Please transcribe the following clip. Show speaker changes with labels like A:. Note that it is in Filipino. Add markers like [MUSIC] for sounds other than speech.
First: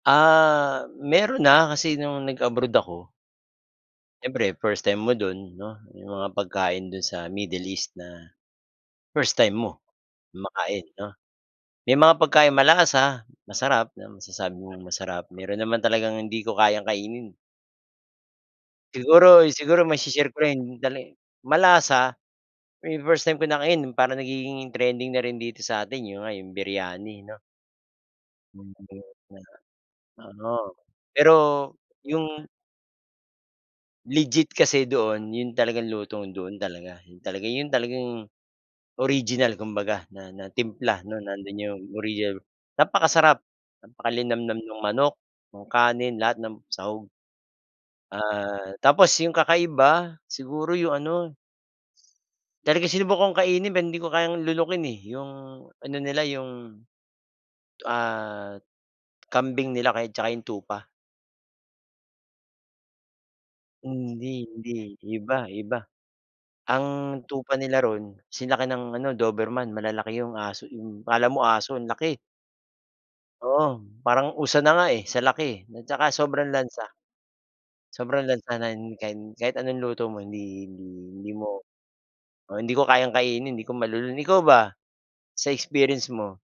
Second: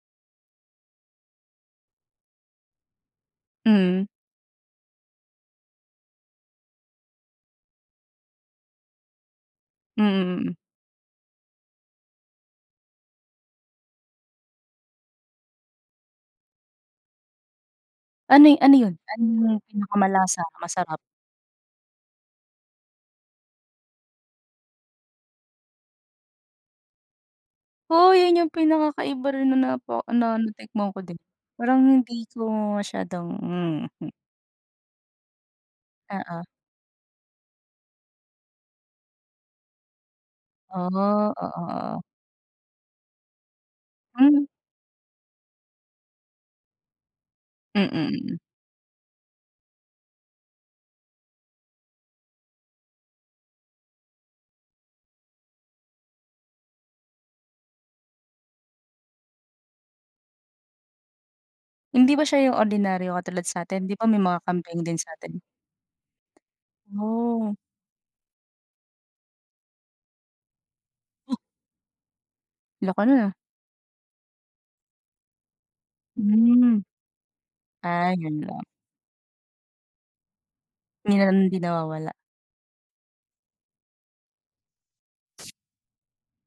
A: Ah, meron na, kasi nung nag-abroad ako
B: Mm.
A: siyempre first time mo do'n, 'no. 'Yong mga pagkain do'n sa Middle East na first time mo
B: Mm, mm.
A: makain, 'no. May mga pagkaing malasa, ah, masarap. Masasabi mong masarap. Meron naman talagang hindi ko kayang kainin.
B: Ano ano yun? Ano
A: Siguro
B: yung
A: siguro maisi-share ko
B: pinakamalasa,
A: rin
B: masarap?
A: tali malasa, eh, first time ko nakain parang nagiging trending na rin dito sa atin, 'yon nga 'yong, Biryani, 'no.
B: Oh, yun yung pinaka kakaiba rin
A: [UNINTELLIGIBLE]
B: napa na
A: Oo,
B: natikman ko din.
A: pero
B: Parang hindi ko
A: yung
B: masyadong hmm.
A: legit kasi doon 'yon talagang lutong
B: Oo.
A: doon talaga. 'Yon talaga 'yon talagang original kumbaga, na na
B: Ah,
A: timpla, 'no,
B: oo,
A: nandoon 'yong
B: oo.
A: original napakasarap,
B: Hmm.
A: napakalinamnam nung manok, nung kanin, lahat ng sahog.
B: Mm, mm.
A: Ah, tapos, yung kakaiba, siguro yung ano talagang sinubukan kong kainin, pero hindi ko kayang lunukin eh, 'yong ano nila, 'yong, ah, kambing nila kaya at tsaka yung tupa.
B: Hindi ba siya yung ordinaryo katulad sa'tin? Di ba may mga
A: Hindi,
B: kambing
A: hindi,
B: din sa'tin?
A: iba iba. Ang tupa
B: Oh.
A: nila roon sinlaki ng ano, Doberman. Malalaki yung aso 'yong akala mo aso, ang laki.
B: Laki no'n ah.
A: Oo. Parang usa na nga eh, sa laki eh, at tsaka sobrang
B: Hmm.
A: lansa.
B: Ah,
A: Sobrang
B: yun
A: lansa,
B: lang.
A: nan kan kahit anong luto mo, hindi hindi
B: Yun
A: hindi
B: ang hindi
A: mo,
B: nawawala.
A: oo. Hindi ko kayang kainin, di ko malulon. Ikaw ba, sa experience mo?